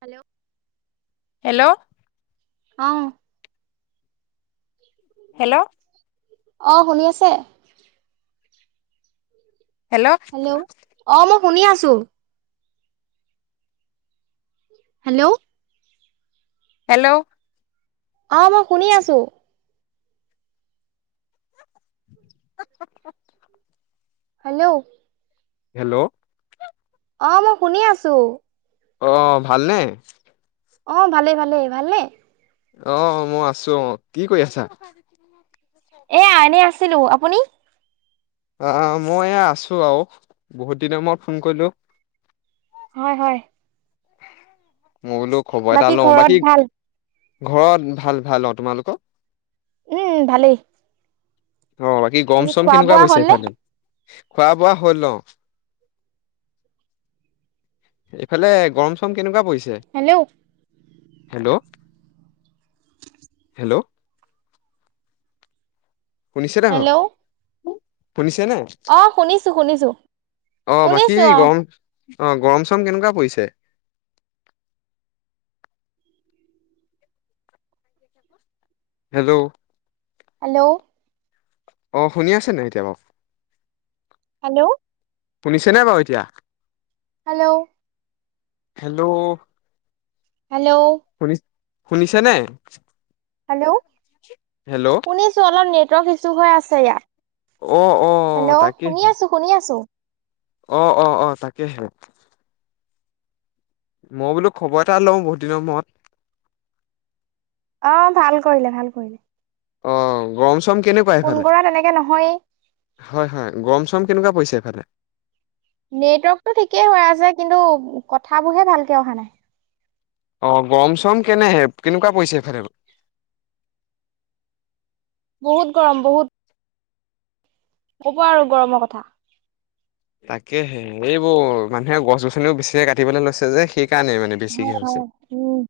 Hello hello অ' hello অ', শুনি আছে? হেল্ল, অ', ম শুনি আছোঁ। হেল্ল' হেল্ল' অ', মই শুনি আছোঁ। হেল্ল' হেল্ল' অ', মই শুনি আছোঁ। অ', ভালনে? অ', ভালে, ভালে, ভালনে? অ', মই আছোঁ, অ', কি কৰি আছা? এয়া, এনে আছিলোঁ, আপুনি? আ, মই এয়া আছোঁ আৰু বহুত দিনৰ মোৰত ফোন কৰিলোঁ। হয়, হয়। মই বোলো খবৰ এটা লওঁ, ঘৰত বাকী ভাল? ঘৰত ভাল, ভাল, অ', তোমালোকৰ? উম, ভালেই। অ', বাকী গৰম চৰম খোৱা কেনেকুৱা বোৱা পৰিছে হ'লনে? ইফালে? খোৱা বোৱা হ'ল অ'। এইফালে গৰম চৰম কেনেকুৱা পৰি হেল্ল' হেল্ল'! হেল্ল'! শুনিছেনে হেল্ল' বাৰু? শুনিছেনে অ'! শুনিছো শুনিছোঁ, অ বাকী শুনিছোঁ অ'! গৰম অ'! গৰম চৰম কেনেকুৱা পৰিছে? হেল্ল'? হেল্ল'! অ'! শুনি আছে নে এতিয়া বাৰু? হেল্ল'? শুনিছেনে বাৰু এতিয়া? হেল্লো'! হেল্ল'! হেল্ল'! শুনিছানে? হেল্ল'! শুনিছোঁ অলপ নেট ইছু হৈ আছে ইয়াত। অ' অ' হেল্ল'! শুনি তাকেহে আছোঁ, শুনি আছোঁ। অ'! অ'! অ'! তাকেহে। মই বোলো খবৰ এটা লওঁ বহুত দিনৰ মূৰত! অ'! ভাল কৰিলে, ভাল কৰিলে। অ'! গৰম চৰম কেনেকুৱা ফোন এইফালে? কৰা তেনেকে নহয়েই। হয়, হয়। গৰম চৰম কেনেকুৱা পৰিছে সেইফালে? নেটৱৰ্কটো ঠিকেই হৈ আছে, কিন্তু কথাবোৰহে ভালকে অহা নাই। অ'! গৰম চৰম কেনেহে, কেনেকুৱা পৰিছে এইফালে বাৰু? বহুত গৰম! বহুত! নক'ব আৰু গৰমৰ কথা। তাকে, এইবোৰ মানুহে গছ, গছনিও বেছিকে কাটিবলৈ লৈছে যে সেই সেইকাৰণে মানে বেছি হয় কে হয় হৈছে। উম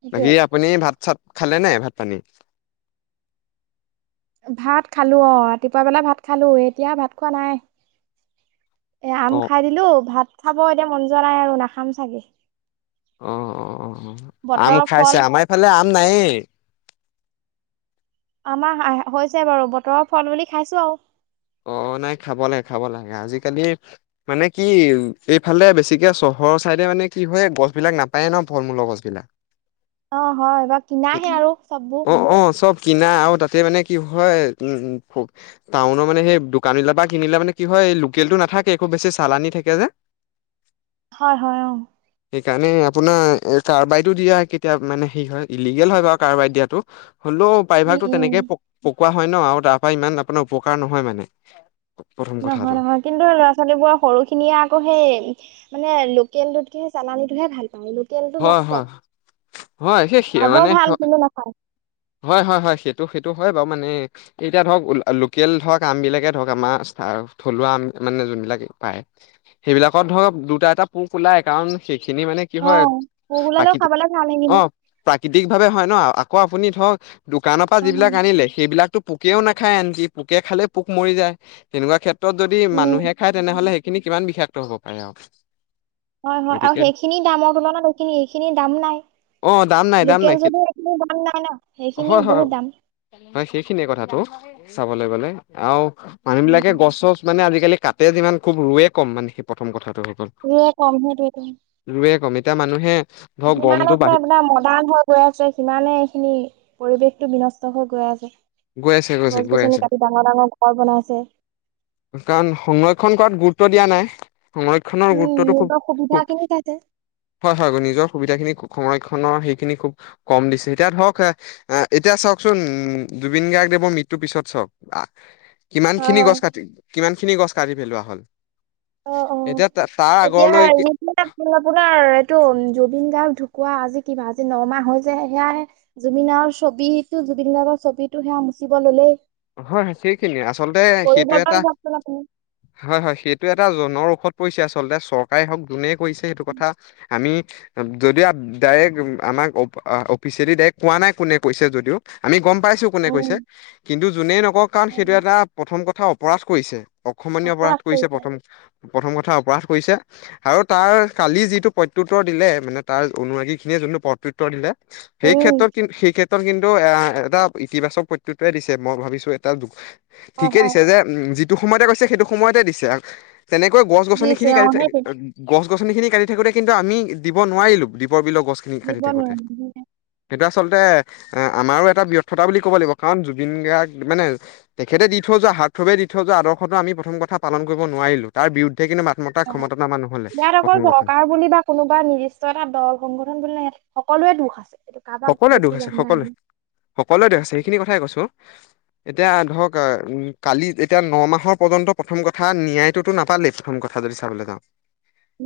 সেইটোৱে বাকী আপুনি ভাত-চাত খালে নাই ভাত, পানী? ভাত খালোঁ অ'! ৰাতিপুৱা বেলা ভাত খালোঁ। এতিয়া ভাত খোৱা নাই। এ, আম অ' খাই দিলোঁ, ভাত খাব এতিয়া মন যোৱা নাই আৰু নাখাম চাগে। অ'! অ'! অ'! আম বতৰৰ ফল খাইছে? আমাৰ এইফালে আম নাইয়ে। আমাৰ আ হৈছে বাৰু, বতৰৰ ফল বুলি খাইছোঁ আৰু। অ'! নাই খাব লাগে, খাব লাগে। আজিকালি মানে, কি এইফালে বেছিকে চহৰৰ চাইডে মানে, কি হয়, গছ বিলাক নাপায় ন' ফল-মূলৰ গছ বিলাক। অ'! হয়। এইবাৰ কিনাহে আৰু চববোৰ। অ' অ' চব কিনা আৰু তাতে মানে কি হয়, উম! ত মানে সেই দোকানিলা বা কিনিলে মানে কি হয় লোকেলতটো নাথাকে একো বেছি চালানি থাকে, যে। হয়- হয়- অহ ', সেইকাৰণে আপোনাৰ কাৰবাৰতটো দিয়া কেতিয়া মানে হেই হয়, ইলিগেল হয় বাৰু কাৰবাই দিয়াতো। হ'লেও উম প্ৰাইভাগটো উম তেনেকে কোৱা হয় ন, আৰু তাৰ পৰা ইমান আপোনাৰ নহয়, মানে। প্ৰথম কথাটো নহয়-নহয় কিন্তু ল'ৰা, ছোৱালীবোৰৰ সৰু খিনিয়ে আকৌ সেই। মানে লোকেল দুত কি চালানীটোহে ভাল পায়। লোকেলটো নষ্ট হয়-হয়- হয় সে খাব স-মানে ভাল কিন্তু নাখায় হয়- হয়- হয় সেইটো-সেইটো হয় বাৰু মানে এতিয়া ধৰক লোকেল ধৰক আম বিলাকে ধৰক আমাৰ থলুৱা আম মানে, যোনবিলাক পায় সেইবিলাকত ধৰক দুটা, এটা পোক ওলাই। কাৰণ? খিনি মানে কি অ হয়, পোক ওলালেও প্ৰাকৃতি খাবলে ভাল সেইখিনি অহ ', প্ৰাকৃতিক ভাৱে হয় ন। আপুনি ধৰওক। দোকানৰ পৰা অ যিবিলাক আনিলে সেইবিলাকো পোকেও নাখায়, আনকি পোকে খালেই পোক মৰি যায়, তেনেকুৱা ক্ষেত্ৰত যদি উম মানুহে খায়, তেনেহ'লে সেইখিনি কিমান বিশেষ। হ'ব পাৰে আৰু। হয়- হয় আৰু গতিকে সেইখিনি দামৰ তুলত এইখিনি এইখিনি দাম নাই। অ', দাম নাই দাম নাই লোকেও সেইটো যদি সেইখিনি দাম হয় - হয় বহুত -হয় সেইখিনিয়ে কথাটো চাবলৈাগ গলে আৰু। মানুহ উম বিলাকে গছ ছছ মানে আজি আজিকালি কাটতে যিমান খুব ৰোৱে কম মানে সেই প্ৰথম কথা। দুয়া কম হে দুটো [unintelligible] ৰুৱে কম এতিয়া মানুহে। ধৰক সিমান গৰমটো আছে বাঢ়ি আৰ মডাৰ্ণ হৈ গৈ আছে সিমানেই। সখিনি পৰিৱেশটো বিনষ্ট হৈ গৈ আছে। গৈ আছে গৈছে গছ- গৈ আছে গছনি কাটি ডাঙৰ- ডাঙৰ ঘৰ বনাইছে। কাৰণ সংৰক্ষণ কৰাত গুৰুত্ব দিয়া নাই। সংৰক্ষণৰ উম গুৰুত্বটো খুব- নিজৰ সুবিধা খুব খিনি চাইছে হয়- হয় নিজৰ সুবিধাখিনি সংৰক্ষণ নৰ সেইখিনি খুব কম দিছে। এতিয়া ধৰক এতিয়া চাওকচোন জুবিন গাৰ্গদেৱৰ মৃত্যুৰ পিছত চাওক। আহ', কিমান হয় খিনি হয় গছ কাটিল। কিমান খিনি গছ কাঢ়ি পেলোৱা হ'ল। অহ ', - অহ', এতিয়া তাৰ এতিয়া আগৰলৈ যি আপোনাৰ? ত জুবিন গাৰ্গ ঢুকুৱা আজি কিবা আজি নমাহ হৈছে। সেয়াই জুবিন গাৰ্ৰ ছবিটো জুবিন গাৰ্গৰ ছবিটো সেয়া মুচিব ললেই। হয় -হয় সেইখিনিয়ে আচলতে সেইটো এটা পৰিৱৰ্তন চাওকচোন আপুনি হয়- হয় সেইটো এটা। এটা জনৰ ঔষধ পৰিছে আচলতে চৰকাৰে হওক যোনেই কৰিছে সেইটো কথা আমি যদিও ডাইৰেক্ট আমাক অফিচিয়েলি ডাইৰেক্ট কোৱা নাই কোনে কৈছে যদিও আমি গম পাইছো কোনে কৈছে। উম কিন্তু যোনে কাৰণ সেইটো উম, এটা প্ৰথম কথা অপৰাধ কৰিছে। [unintelligible] অপৰাধ কৰিছে প্ৰথম প্ৰথম কথা অপৰাধ কৰিছে আৰু তাৰ কালি যিটো প্ৰত্যুত্তৰ দিলে মানে তাৰ অনুৰাগী খিনিয়ে যোনটো প্ৰত্যুত্তৰ দিলে সেই উম ক্ষেত্ৰত কিন্তু সেই ক্ষেত্ৰত ক্ষেত্ৰত কিন্তু এ এটা ইতিবাচক প্ৰত্যুত দিছে মই ভাবিছো এটা হয় ঠিকে হয় দিছে যে উম যি যিটো সময়তে কৈছে সেইটো সময়তে দিছে তেনেকৈ গছ-গছনি দিছে খিনি অ কাটি থাকে, সেইটোৱে গছ গছনি খিনি কাটি থাকোতে কিন্তু আমি দিব নোৱাৰিলো দীপৰ বিল গছখিনি কাটি দিব থাকোঁতে। নোৱাৰিম সেইটো আচলতে এ আমাৰো এটা ব্যৰ্থতা বুলি ক'ব লাগিব। কাৰণ জুবিন গাৰ্গ মানে তেখেতে দি থৈ যোৱা হাৰ্থথৱে দি থৈ যোৱা আদৰ্শটো আমি প্ৰথম কথা পালন কৰিব নোৱাৰিলো, তাৰ বিৰুদ্ধে কিন্তু মাত মতা অঁ ক্ষমতাটো আমাৰ নহ'লে। ইয়াত অকল প্ৰথম কথা চৰকাৰ বুলি বা কোনোবা নিৰ্দিষ্ট এটা দল সংগঠন বুলি নহয়, সকলোৱে দুখ। [inaudible] সকলোৱে দোষ দি আছে, লাভ নাই সকলোৱে-সকলোৱে দোষ আছে সকলোৱে সেইখিনি কথাই কৈছো। এতিয়া ধৰক কালি এতিয়া ন মাহৰ পৰ্যন্ত প্ৰথম কথা নিয়ায়টোতো নাপালেই প্ৰথম কথা যদি চাবলৈ যাওঁ।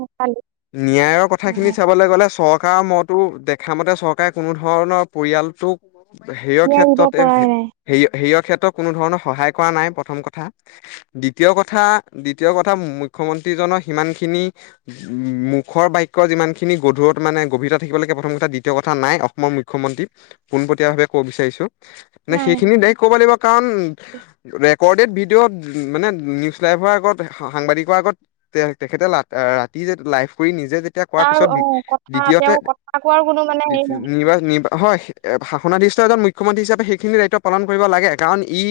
নেপালী। ন্যায়ৰ হয় কথাখিনি হয় চাবলৈ গ'লে চৰ থকা মই টো দেখামতে চৰ কোনো ধৰণৰ পৰিয়ালটোক সেইয়ৰ এৰিব ক্ষেত্ৰতে পৰাই সে নাই হেৰীয়ত ক্ষেত্ৰত কোনো ধৰণৰ সহায় কৰা নাই প্ৰথম কথা, দ্বিতীয় কথা- দ্বিতীয় কথা মুখ্যমন্ত্ৰীজনৰ সিমানখিনি মুখৰ বাক্য যিমানখিনি গধুৰত মানে গভীৰতা থাকিব লাগে, প্ৰথম কথা দ্বিতীয় কথা নাই অসমৰ মুখ্যমন্ত্ৰীক পোনপটীয়াভাৱে ক'ব বিচাৰিছোঁ। নে নাই নাই সেইখিনি ডাইৰেক্ট ক'ব লাগিব কাৰণ কৰৰ্ডেট ভিডিঅ' মানে নিউজ লাইভৰ আগত সাংবাদিকৰ আগত তে তেখেতে ৰাতি যে লাইভ কৰি নি তাৰ অঁ কথা, তেওঁ কথা কোৱাৰ কোনো মানে হেৰি নাই [unintelligible] হয়, শাসনাধিষ্ট এজন মুখ্যমন্ত্ৰী হিচাপে সেইখিনি দায়িত্ব পালন কৰিব লাগে কাৰণ ই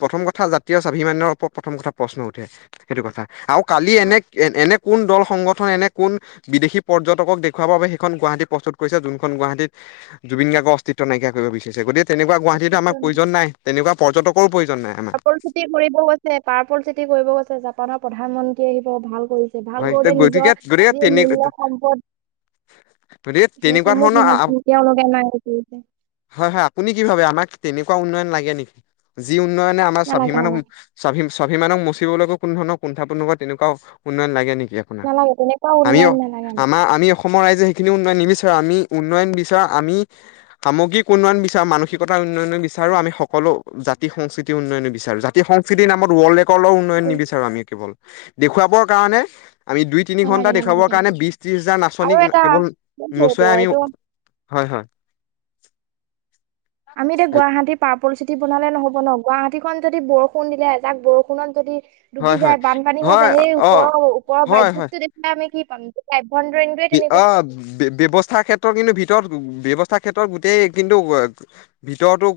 প্ৰথম কথা জাতীয় স্বাভিমান্যৰ ওপৰত প্ৰথম কথা প্ৰশ্ন উঠে, সেইটো কথা। আৰু কালি হয়, এনে-এনে কোন দল সংগঠন এনে কোন বিদেশী পৰ্যটক দেখওৱাৰ বাবে সেইখন গুৱাহাতীত প্ৰস্তুত যোনখন গুৱাহাটীত জুবিন গাৰ্গৰ অতিত্ব নাইিয়া কৰিব বিচাৰি গতিকে তেনেকুৱা গুৱাহীত আমাক প্ৰয়োজন নাই তেনেকুৱা। পৰ্যটকৰ। পাপল চিট কৰিবও আৈছে পাৰফল চিতি কৰিবও গৈছে। ভাৰতৰ প্ৰধানমন্ত্ৰী আহিব ভাল। কৰিছে ভাল হয়। কৰোতে গতিকে নিজৰ গতিকে যি তেনে মূল্য সম্পদ গতিকে তেনেকুৱা সেইসমূহ ধৰণৰ সিহঁত তেওঁলোকে নাই কৰিছে হয় হয় আপুনি কি ভাবে আমাক তেনে। উন্নয়ন লাগে নেকি যি? উন্নয়নে আমাৰ নালাগে স্বাভিমান। নালাগে স্বাভিমানক মচিবলৈক কোনো ধৰণৰ কুণ্ঠাবোধ তেনেকুৱাও উন্নয়ন লাগে। নালাগে তেনেকুৱা আমিও উন্নয়ন নালাগে আমাক আমাৰ আমি আসমীয়া অসমৰ ৰাইজে সেইখিনি উন্নয়ন নিবিচাৰাৰে আমি উন্নয়ন বিচাৰ আমি সামগ্ৰিক উন্নয়ন বিচাৰো মানসিকতাৰ উন্নয়ন বিচাৰি আমি সকলো জাতি সংস্কৃতিৰ উন্নয়ন বিচাৰো জাতি সংস্কৃতি নামত ৱৰ্ল্ড। কলৰ উন্নয়ন নিবিচাৰো আমি কেৱল। দেখুৱাবৰ। গানে। আমি দুই তিনি ঘন্টা নালাগে নালাগে দেখুৱাবৰ কাৰণে তেনেকুৱা বিশ ত্ৰিশ হাজাৰ নাচনী আৰু এটা কেৱল এইটো নোচোৱাই এইটো আমি। এইটো হয় -হয় আমি এতিয়া গুৱাহাটী পাম। পৰিস্থিতি বনালে নহ'ব ন গুৱাহাটীখন যদি বৰষুণ দিলে এজাক বৰষুণত যদি। ডুবি হয় হয় যায় বানপানী হয় যায় সেই ওপৰৰ ওপৰৰ হয় হয় [unintelligible] দেখিলে আমি কি পানী টো পাইপ। অ' ব্যৱস্থাৰ ক্ষেত্ৰত কিন্তু ভিতৰত ব্যৱস্থাৰ ক্ষেত্ৰত গোটেই কিন্তু ভিতৰতো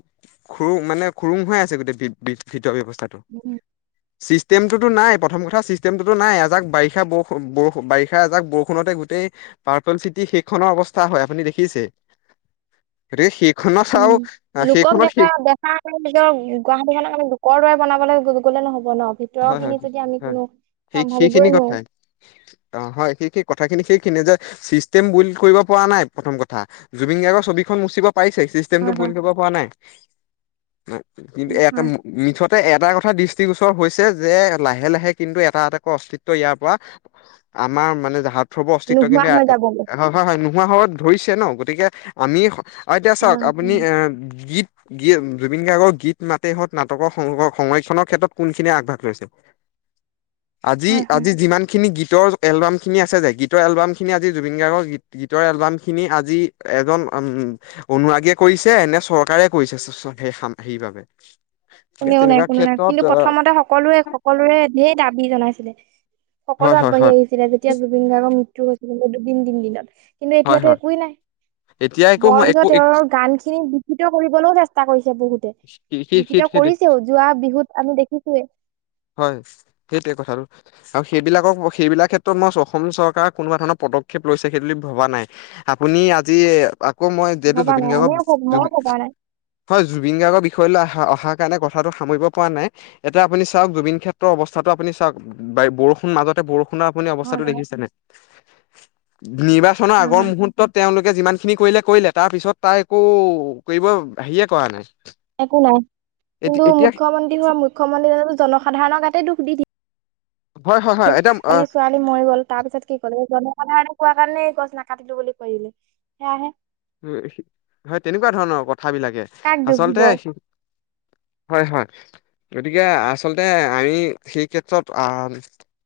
খু মানে খুৰুং হৈ আছে গোটেই ভিতৰৰ ব্যৱস্থা। [inaudible] চিষ্টেমটো নাই প্ৰথম কথা চিষ্টেমটোো নাইএজাক বাৰিষা ব বাৰিষা এজাক বৰষুণতে। গোতেই পাৰ্পল চিটি শেখনৰ অৱস্থা হয় আপুনি দেখিছে গ শ উম লোকক দেখা -দেখা আমি নিজৰ গুৱাহাটীখনক আমি লোকৰ দৰে বনাবলৈ। গ'লে নহব। ন ভিতৰৰ হয় খিনি -হয়- যদি আমি হয় কোনো স চম্ভালিবই সেইখিনি নোৱাৰো কথাই অ' হয় স -স কথাখিনি চিষ্টেম বুলি কৰিব পৰা নাই প্ৰথম কথা জুবিন গাৰ্গৰ ছবিখন মুচিব। পাইছে চিষ্টেমটো হয় ভুল হয় কৰিবব পোৱা নাই। কিন্তু উম, এটা হয় মিঠত। এটা কথা দৃষ্টিগোচৰ হৈছে। যে, লাহে, লাহে কিন্তু এটা, এটাকৈ অস্তিত্ব ইয়াৰ পৰা আমাৰ মানে জাহা থব অস্তিত্ব নোহোৱা কিন্তু হৈ যাবগৈ এ-হ-হ-হ নোহোৱা হ'ব ধৰিছে ন? গতিকে আমি আ, এতিয়া চাওঁক নোহোৱা হৈ আপুনি যাব। আ, গীত গী-জুবিন গাৰ্গৰ গীত মাতেই হত নাটকৰ সং-সংৰক্ষণৰ ক্ষেত্ৰত কোন খিনি আগভাগ লৈছে আজি, হয় হয় আজি যিমান খিনি গীত গীতৰ এলবাম খিনি আছে যে, গীতৰ এলবাম খিনি আজি জুবিন গাৰ্গৰ গীতৰ এলবাম খিনি আজি এজন উম-অনুৰাগীয়ে কৰিছে নে? চৰকাৰে কৰিছে? চ-চ-সেই-হেইবাবে কোনেও নাই, কোনেও নাই কিন্তু প্ৰথমতে সক সকলোৱে, সকলোৰে ধে, দাবী জনা ছিলে সকলো হয় হয় আগবাঢ়ি হয় আহিছিলে, যেতিয়া জুবিন গাৰ্গৰ মৃত্যু হৈছিল‌ [unintelligible] দিন, দিন, দিনত কিন্তু হয় এতিয়াতো হয় একোৱেই নাই, এতিয়া একো বৰঞ্চ একো তেওঁৰ গান খিনি বিকৃত কৰিবলৈও চেষ্টা কৰি বহুতে সেই কৰিছেও যোৱা বিহুত আমি দেখিছোয়ে হয় সেইটোৱে কথাটো আৰু সেইবিলাকক সেইবিলাক ক্ষেত্ৰত মই অসম চৰকাৰে কোনোবা ধৰণৰ পদক্ষেপ লৈছে সেইটো ভবা নাই আপুনি আজি আকৌ মই যিহেতু ভবা জুবিন নাই গাৰ্গৰ আমিও জ মই ভবা নাই হয় জুবিন গাৰ্গৰ বিষয় লৈ আহ অহাৰ কাৰণে কথাটো সামৰিব পৰা নাই এতিটা আপুনি চাওক জুবিন ক্ষেত্ৰৰ অৱস্থাতো আপুনি চাওক বৰষুণ মাজতে বৰষুণ। আপুনি হয় অৱস্থাতটো হয় দেখিছেনে। নিৰ্বাচনৰ হয় আগৰ হয়। মুহুৰ্তত তেওঁলোকে যিমান। খিনি কৰিলে কৰিলে তাৰপিছত তাই একো কৰিব হেৰিয়ে কৰা নাই। একো নাই এ কিন্তু এতিয়া মুখ্যমন্ত্ৰী হোৱা মুখ্যমন্ত্ৰী নো জন। সাধাৰণ গাতে দুখ দিয়ে। হয় হয় হয় এতিয়া মানে ছোৱালী মৰি গ'ল তাৰ পিছত কি কল জনসাধাৰণে কোৱা গছ ন কাটিলো বুলি কলে সেয়াহে উম হয় তেনেকুৱা ধৰণৰ কথা কথাবিলাকে কাক দুখ দিব আচলতে হয় হয় গতিকে আচলতে আমি সেই ক্ষেত্ৰত আহ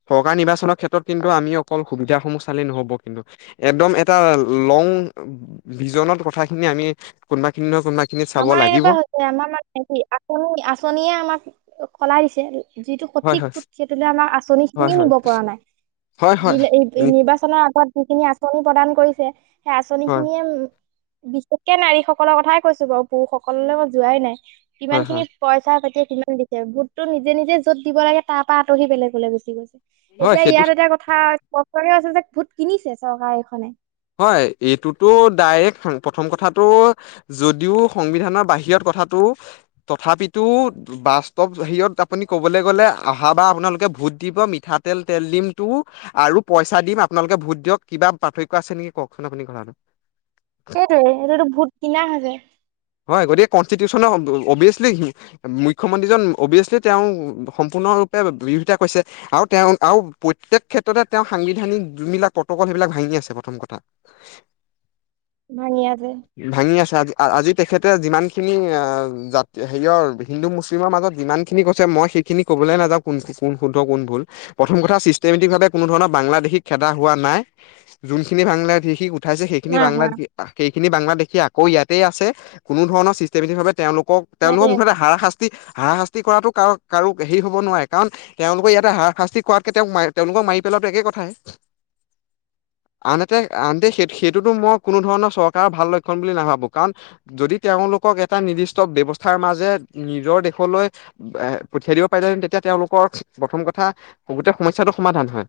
চৰকাৰ নিৰ্বাচনৰ ক্ষেত্ৰত কিন্তু আমি অকল সুবিধাস সমূহ চালেই নহ'ব কিন্তু একদম এটা লং ভিজনত কথাখিনি আমি কোনোবাখিনিক আমাৰ এনেকুৱা হৈছে, আমাৰ মানে হেৰি, আঁচনি-আঁচনিয়ে আমাক সলাই দিছে যিটো হয় সঠিক হয় ভোট, সেইটোলৈ আমাৰ হয় আঁচনিখিনি হয় নিব পৰা নাই। হয় হয় নিলে নি- নিৰ্বাচনৰ আগত যিখিনি আঁচনি প্ৰদান কৰিছে সেই হয় আঁচনিখিনিয়ে বিশেষকে নাৰীসকলৰ কথাই কৈছোঁ বাৰু। পুৰুষসকললৈ মই যোৱাই নাই। হয় ইমানখিনি হয় পইচা সৈতিয়ে কিমান দিছে? ভোটটো নিজে নিজে য'ত দিব লাগে, তাৰ পৰা আঁতৰি বেলেগলৈ গুচি গৈছে হয় এতিয়া সেইটো ইয়াত এটা কথা, স্পষ্টকে আছে যে ভোট কিনিছে চৰকাৰ এইখনে হয় এইটোতো ডাইৰেক্ট প্ৰথম কথাটো যদিও সংবিধানৰ বাহিৰত কথাটো তথাপিতো বা ষ্টপ হেৰিত আপুনি ক'বলৈ গ'লে অহ বা আপোনালোকে ভোট দিব মিঠাতেল তেল দিমটো আৰু পইচা দিম আপোনালোকে ভোট দিয়ক কিবা পাৰ্থক্য কিবা আছে নেকি? কওক, এনেও আপুনি ঘৰতে সেইটোৱে এইটোতো ভূত কিনা হে যায়। হয় গতিকে কনষ্টিটিউচনৰ অভিয়াচলি, মুখ্যমন্ত্ৰীজন অভিয়াছলি, তেওঁ সম্পূৰ্ণৰূপে বিৰোধিতা কৰিছে আৰু তেওঁ প্ৰত্যেক ক্ষেত্ৰতে সাংবিধানিক যিবিলাক প্ৰট'কল, সেইবিলাক ভাঙি আছে আৰু প্ৰথম কথা ভাঙি আছে ভাঙি আছোঁ আজি, আজি তেখেতে যিমানখিনি আ, জাত হেৰিয়ৰ হিন্দু, মুছলিমৰ মাজত যিমানখিনি কৈছে মই সেইখিনি ক'বলৈ নাযাওঁ কোন শুদ্ধ কোন ভুল প্ৰথম কথা চিষ্টেমেটিকভাৱে কোনো ধৰণৰ বাংলাদেশী খেদা হোৱা নাই যোনখিনি বাংলাদেশী উঠাইছে সেইখিনি নাই হোৱা বাংলাদেশী-সেইিখিনি বাংলাদেশ সেই আকৌ ইয়াতেই আছে, কোনো ধৰণৰ চিষ্টেমেটিকভাৱে তেওঁলোক কক ইয়াতে তেওঁলোকৰ মুঠতে হাৰাশাস্তি, হাৰাশাস্তি কৰাটো কাৰ, কাৰো হেৰি হ'ব নোৱাৰে কাৰণ তেওঁলোকে ইয়াতে হাৰশাস্তি কৰাতকে তেওঁক, তেওঁলোকক মাৰি পেলোৱাটো একে কথাই। আনহাতে, আনহাতে সেই, সেইটোতো মই কোনো ধৰণৰ চৰকাৰৰ ভাল লক্ষণ বুলি নাভাবোঁ কাৰণ যদি তেওঁলোকক এটা নিৰ্দিষ্ট ব্যৱস্থাৰ মাজে নিজৰ দেশলৈ এ, পঠিয়াই দিব পাৰিলেহেঁতেন তেতিয়া, তেওঁলোকৰ প্ৰথম কথা গোটেই সমস্যাটো সমাধান হয়।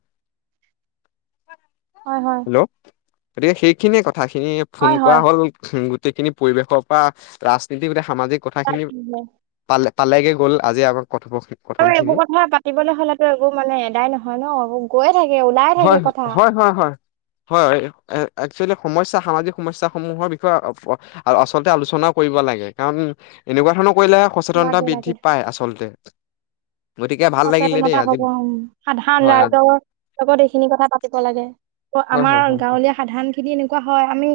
হয়, হয়। হেল্ল, গতিকে সেইখিনিয়ে কথ কথাখিনি ফোন হয় কৰা হয় হ'ল গোট গোটেইখিনি পৰিৱেশৰ পৰা ৰাজনীতি গোটেই সামাজিক কথাখিনি তাকেহে। পালে পালেগে গ'ল আজি আকৌ আৰু এইবোৰ কথা পাতিবলৈ হ'লেতো এইবোৰ মানে এদাই নহয় ন? গৈ থাকে ওলাই হয় থাকে হয় কথা। হয় হয় হয়। হয়, এ-একচুৱেলি সমস্যা সামাজিক সমস্যা সমূহৰ বিষয়ে আচলতে আলোচনাও কৰিব লাগে কাৰণ এনেকুৱা ধৰণৰ কৰিলে সচেতনতা লাগে লাগে। বৃদ্ধি পায় আচলতে। গতিকে ভাল লাগিলে দেই সচেতনতা আজি হ'ব অ', সাধাৰণ হয় আ- ৰাইজৰ লগত এইখিনি কথা পাতিব লাগে। হয় আমাৰ হয় হয় গাঁৱলীয়া সাধাৰণ খিনি এনেকুৱা হয় আমি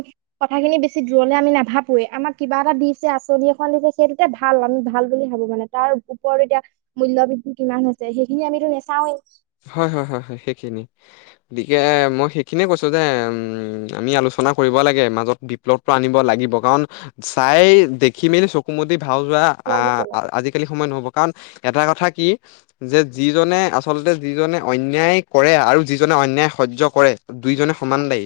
কথাখিনি বেছি দূৰলে আমি নাভাবোৱে, আমাক কিবা এটা দিছে আঁচনি এখন দিছে সেইটোতে ভাল আমি ভাল বুলি ভাবো মানে তাৰ ওপৰত এতিয়া মূল্য বৃদ্ধি কিমান হৈছে সেইখিনি আমিতো নাচাওঁৱেই। হয়, হয়, হয়, হয় সেইখিনি গতিকে মই সেইখিনিয়ে কৈছো যে উম, আমি আলোচনা কৰিব লাগে মাজত বিপ্লৱটো আনিব লাগিব কাৰণ চাই দেখি মেলি চকুমুদি ভাও যোৱা আ, হয় আজিকালি সময় নহ'ব। কাৰণ এটা কথা কি যে যিজনে আচলতে যিজনে অন্যায় কৰে আৰু যিজনে অন্যায় সহ্য কৰে দুইজনে সমান দায়ী।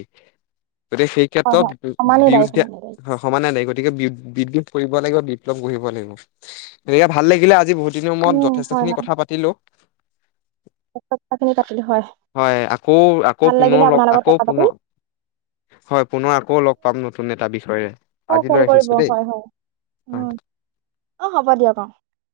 গতিকে সেই ক্ষেত্ৰত হয় সমানেই দায়ী বিৰুদ্ধে সমানেই দায়ী সমানে দায়ী। গতিকে বি-বিদ্ৰোহ কৰিব লাগিব বিপ্লৱ গঢ়িব লাগিব গতিকে ভাল লাগিলে আজি বহুত দিনৰ মূৰত উম যথেষ্ট হয় খিনি হয় কথা পাতিলো। কথাখিনি পাতিলো হয় হয়, আকৌ, আকৌ ভাল পুনৰ লাগিলে লগ, আপোনাৰ লগত আকৌ কথা পাতি পুনৰ, হয় পুনৰ আকৌ লগ পাম নতুন এটা বিষয়ে, অ ফোন আজিলৈ কৰিব ৰাখিছো দেই, হয় হয় উম অ'। অ হ'ব দিয়ক অ